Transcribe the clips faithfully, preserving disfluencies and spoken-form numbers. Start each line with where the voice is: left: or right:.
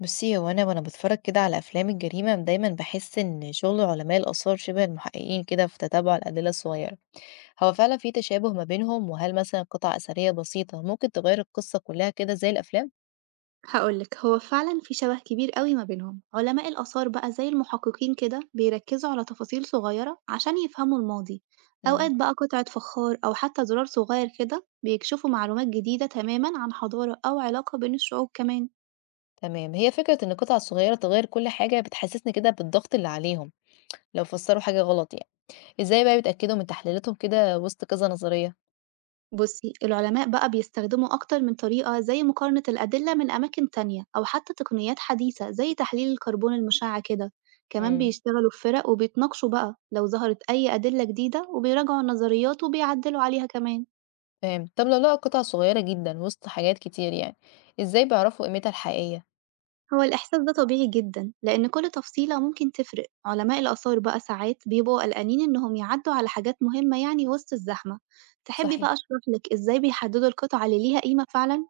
left: بُصّي، هو أنا وأنا باتفرّج كده على أفلام الجريمة دايمًا باحس إن شغل علماء الآثار شِبه المحققين كده في تتبُّع الأدلة الصغيّرة، هو فعلًا في تشابه ما بينهم، وهل مثلًا قطعة أثرية بسيطة ممكن تغيّر القصّة كلّها كده زي الأفلام؟
right: هقولك، هو فعلا في شبه كبير قوي ما بينهم. علماء الآثار بقى زي المحققين كده بيركزوا على تفاصيل صغيرة عشان يفهموا الماضي.
left: إمم.
right: أوقات بقى قطعة فخار أو حتى زرار صغير كده بيكشفوا معلومات جديدة تماما عن حضارة أو علاقة بين الشعوب كمان.
left: تمام، هي فكرة إن القطعة الصغيّرة تغيّر كل حاجة بتحسّسني كده بالضغط اللي عليهم لو فسّروا حاجة غلط يعني، إزاي بقى بيتأكدوا من تحليلاتهم كده وسط كذا نظرية؟
right: بصي، العلماء بقى بيستخدموا أكتر من طريقة، زي مقارنة الأدلة من أماكن تانية أو حتى تقنيات حديثة زي تحليل الكربون المشع كده. كمان
left: إمم.
right: بيشتغلوا في فرق وبيتناقشوا بقى لو ظهرت أي أدلة جديدة، وبيراجعوا النظريات وبيعدلوا عليها كمان.
left: فهمت، طَب لو لقوا قطعة صغيّرة جدًا وسط حاجات كتير يعني، إزاي بيعرفوا قيمتها الحقيقية؟
right: هو الإحساس ده طبيعي جدًا، لأن كل تفصيلة ممكن تفرق، علماء الآثار بقى ساعات بيبقوا قلقانين إنهم يعدّوا على حاجات مهمة يعني وسط الزحمة، تحبي
left: صحيح.
right: بقى أشرح لك إزاي بيحددوا القطعة اللي ليها قيمة فعلًا؟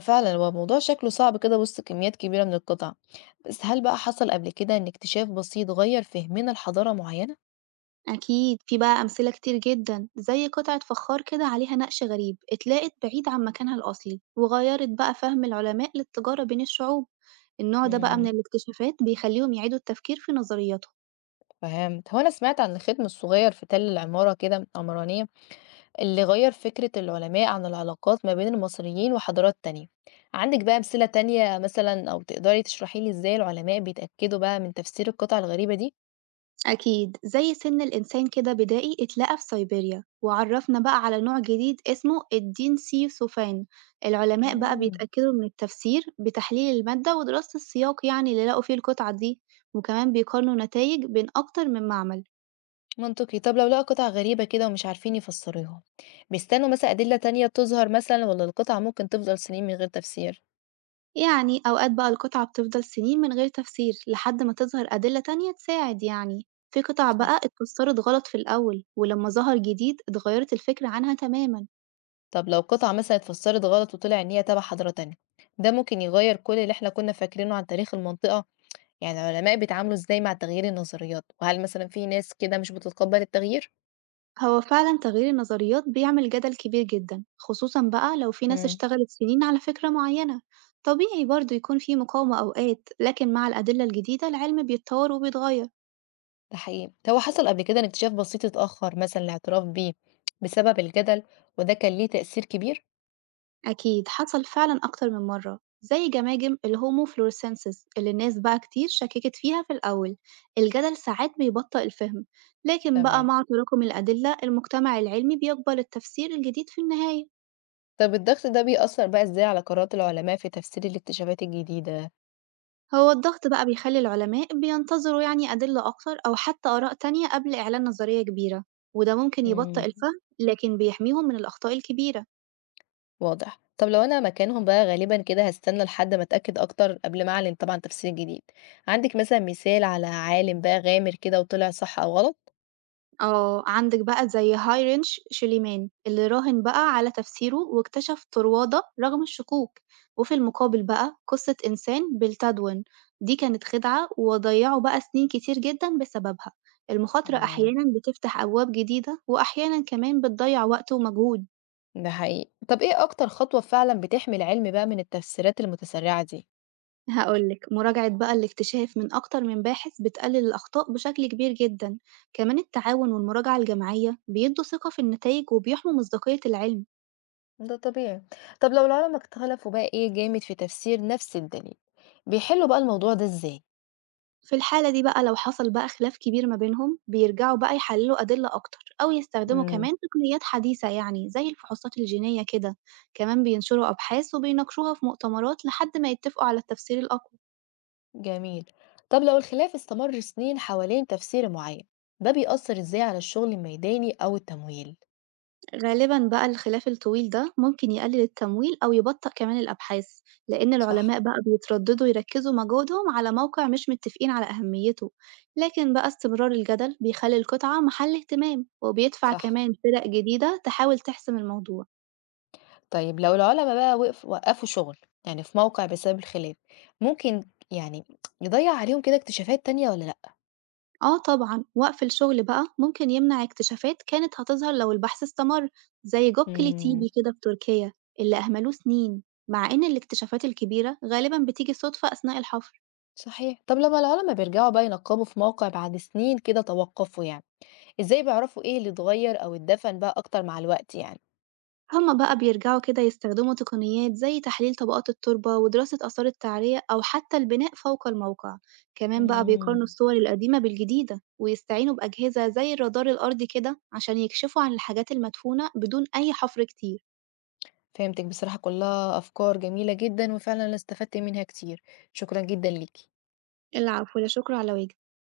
left: فعلا هو الموضوع شكله صعب كده وسط كميات كبيرة من القطع، بس هل بقى حصل قبل كده ان اكتشاف بسيط غير فهمنا لحضارة معينة؟
right: أكيد، في بقى أمثلة كتير جدًا، زي قطعة فخار كده عليها نقش غريب اتلاقت بعيد عن مكانها الأصلي، وغيّرت بقى فهم العلماء للتجارة بين الشعوب، النوع ده بقى من
left: امم.
right: الاكتشافات بيخليهم يعيدوا التفكير في نظرياتهم.
left: فهمت، هو انا سمعت عن الختم الصغير في تل العمارة كده عمرانية، اللي غير فكرة العلماء عن العلاقات ما بين المصريين وحضارات تانية. عندك بقى أمثلة تانية مثلا او تقدري تشرحي لي ازاي العلماء بيتأكدوا بقى من تفسير القطع الغريبة دي؟
right: أكيد، زي سن الإنسان كده بدائي اتلقى في سيبيريا، وعرفنا بقى على نوع جديد اسمه الدين سي سوفان. العلماء بقى
left: امم.
right: بيتأكدوا من التفسير بتحليل المادة ودراسة السياق، يعني اللي لقوا فيه القطعة دي. وكمان بيقارنوا نتائج بين أكتر من معمل.
left: منطقي، طب لو لقوا قطع غريبة كده ومش عارفين يفسروها، بيستنوا مثلا أدلة تانية تظهر مثلا ولا القطعة ممكن تفضل سنين من غير تفسير؟
right: يعني أوقات بقى القطعة بتفضل سنين من غير تفسير لحد ما تظهر أدلة تانية تساعد يعني. في قطع بقى
left: صحيح.
right: اتفسرت غلط في الأول، ولما ظهر جديد اتغيرت الفكرة عنها تماما.
left: طب لو قطعة مثلا اتفسرت غلط وطلع إن هي تبع حضارة تانية، ده ممكن يغير كل اللي احنا كنا فاكرينه عن تاريخ المنطقة، يعني العلماء بيتعاملوا ازاي مع تغيير النظريات، وهل مثلا في ناس كده مش بتتقبل التغيير؟
right: هو فعلا تغيير النظريات بيعمل جدل كبير جدا، خصوصا بقى لو في ناس
left: امم.
right: اشتغلت سنين على فكرة معينة. طبيعي برضه يكون في مقاومة أوقات، لكن مع الأدلة الجديدة العلم بيتطور وبيتغير.
left: ده حقيقي، هو حصل قبل كده إن اكتشاف بسيط اتأخر مثلا الاعتراف بيه بسبب الجدل، وده كان ليه تأثير كبير؟
right: أكيد حصل فعلا أكتر من مرة، زي جماجم الهومو فلورسنسس اللي الناس بقى كتير شككت فيها في الأول. الجدل ساعات بيبطئ الفهم، لكن بقى
left: تمام.
right: مع تراكم الأدلة المجتمع العلمي بيقبل التفسير الجديد في النهاية.
left: طب الضغط ده بيأثّر بقى إزاي على قرارات العلماء في تفسير الاكتشافات الجديدة؟
right: هو الضغط بقى بيخلي العلماء بينتظروا يعني أدلة أكتر أو حتى آراء تانية قبل إعلان نظرية كبيرة، وده ممكن يبطئ
left: إمم.
right: الفهم لكن بيحميهم من الأخطاء الكبيرة.
left: واضح. طب لو أنا مكانهم بقى غالبًا كده هاستنى لحد ما أتأكد أكتر قبل ما أعلن طبعًا تفسير جديد. عندِك مثلًا مثال على عالم بقى غامر كده وطلع صح أو غلط؟
right: اه، عندك بقى زي هايرنش شليمان اللي راهن بقى على تفسيره واكتشف طروادة رغم الشكوك. وفي المقابل بقى قصة إنسان بالتدون، دي كانت خدعة وضيعوا بقى سنين كتير جدا بسببها. المخاطرة
left: تمام.
right: أحيانا بتفتح أبواب جديدة، وأحيانا كمان بتضيع وقت ومجهود.
left: ده حقيقي. طب إيه أكتر خطوة فعلًا بتحمي العلم بقى من التفسيرات المتسرعة دي؟
right: هاقول لك، مراجعة بقى الاكتشاف من أكتر من باحث بتقلل الأخطاء بشكل كبير جدًا، كمان التعاون والمراجعة الجماعية بيدوا ثقة في النتائج وبيحموا مصداقية العلم.
left: إمم. ده طبيعي. طب لو العلما اختلفوا بقى إيه جامد في تفسير نفس الدليل، بيحلّوا بقى الموضوع ده إزاي؟
right: في الحالة دي بقى لو حصل بقى خلاف كبير ما بينهم، بيرجعوا بقى يحللوا أدلة أكتر أو يستخدموا
left: إمم.
right: كمان تقنيات حديثة يعني زي الفحوصات الجينية كده، كمان بينشروا أبحاث وبيناقشوها في مؤتمرات لحد ما يتفقوا على التفسير الأقوى.
left: جميل. طب لو الخلاف استمر سنين حوالين تفسير معين، ده بيأثر ازاي على الشغل الميداني أو التمويل؟
right: غالبًا بقى الخلاف الطويل ده ممكن يقلل التمويل أو يبطئ كمان الأبحاث، لأن
left: صح.
right: العلماء بقى بيترددوا يركزوا مجهودهم على موقع مش متفقين على أهميته، لكن بقى استمرار الجدل بيخلي القطعة محل اهتمام وبيدفع
left: صح.
right: كمان فرق جديدة تحاول تحسم الموضوع.
left: طيب لو العلماء بقى وقف وقفوا شغل يعني في موقع بسبب الخلاف، ممكن يعني يضيع عليهم كده اكتشافات تانية ولا لأ؟
right: آه طبعًا، وقف الشغل بقى ممكن يمنع اكتشافات كانت هتظهر لو البحث استمر، زي جوب
left: امم.
right: كليتيبي كده في تركيا اللي أهملوه سنين، مع إن الاكتشافات الكبيرة غالبًا بتيجي صدفة أثناء الحفر.
left: صحيح. طب لما العلماء بيرجعوا بقى ينقبوا في موقع بعد سنين كده توقفوا يعني، ازاي بيعرفوا ايه اللي اتغير أو اتدفن بقى أكتر مع الوقت يعني؟
right: هما بقى بيرجعوا كده يستخدموا تقنيات زي تحليل طبقات التربة ودراسة آثار التعرية أو حتى البناء فوق الموقع، كمان بقى بيقارنوا
left: مم.
right: الصور القديمة بالجديدة ويستعينوا بأجهزة زي الرادار الأرضي كده عشان يكشفوا عن الحاجات المدفونة بدون أي حفر كتير.
left: فهمتِك، بصراحة كلّها أفكار جميلة جدًا، وفعلًا أنا استفدت منها كتير، شكرًا جدًا ليكِ.
right: العفو، لا شكر على واجب.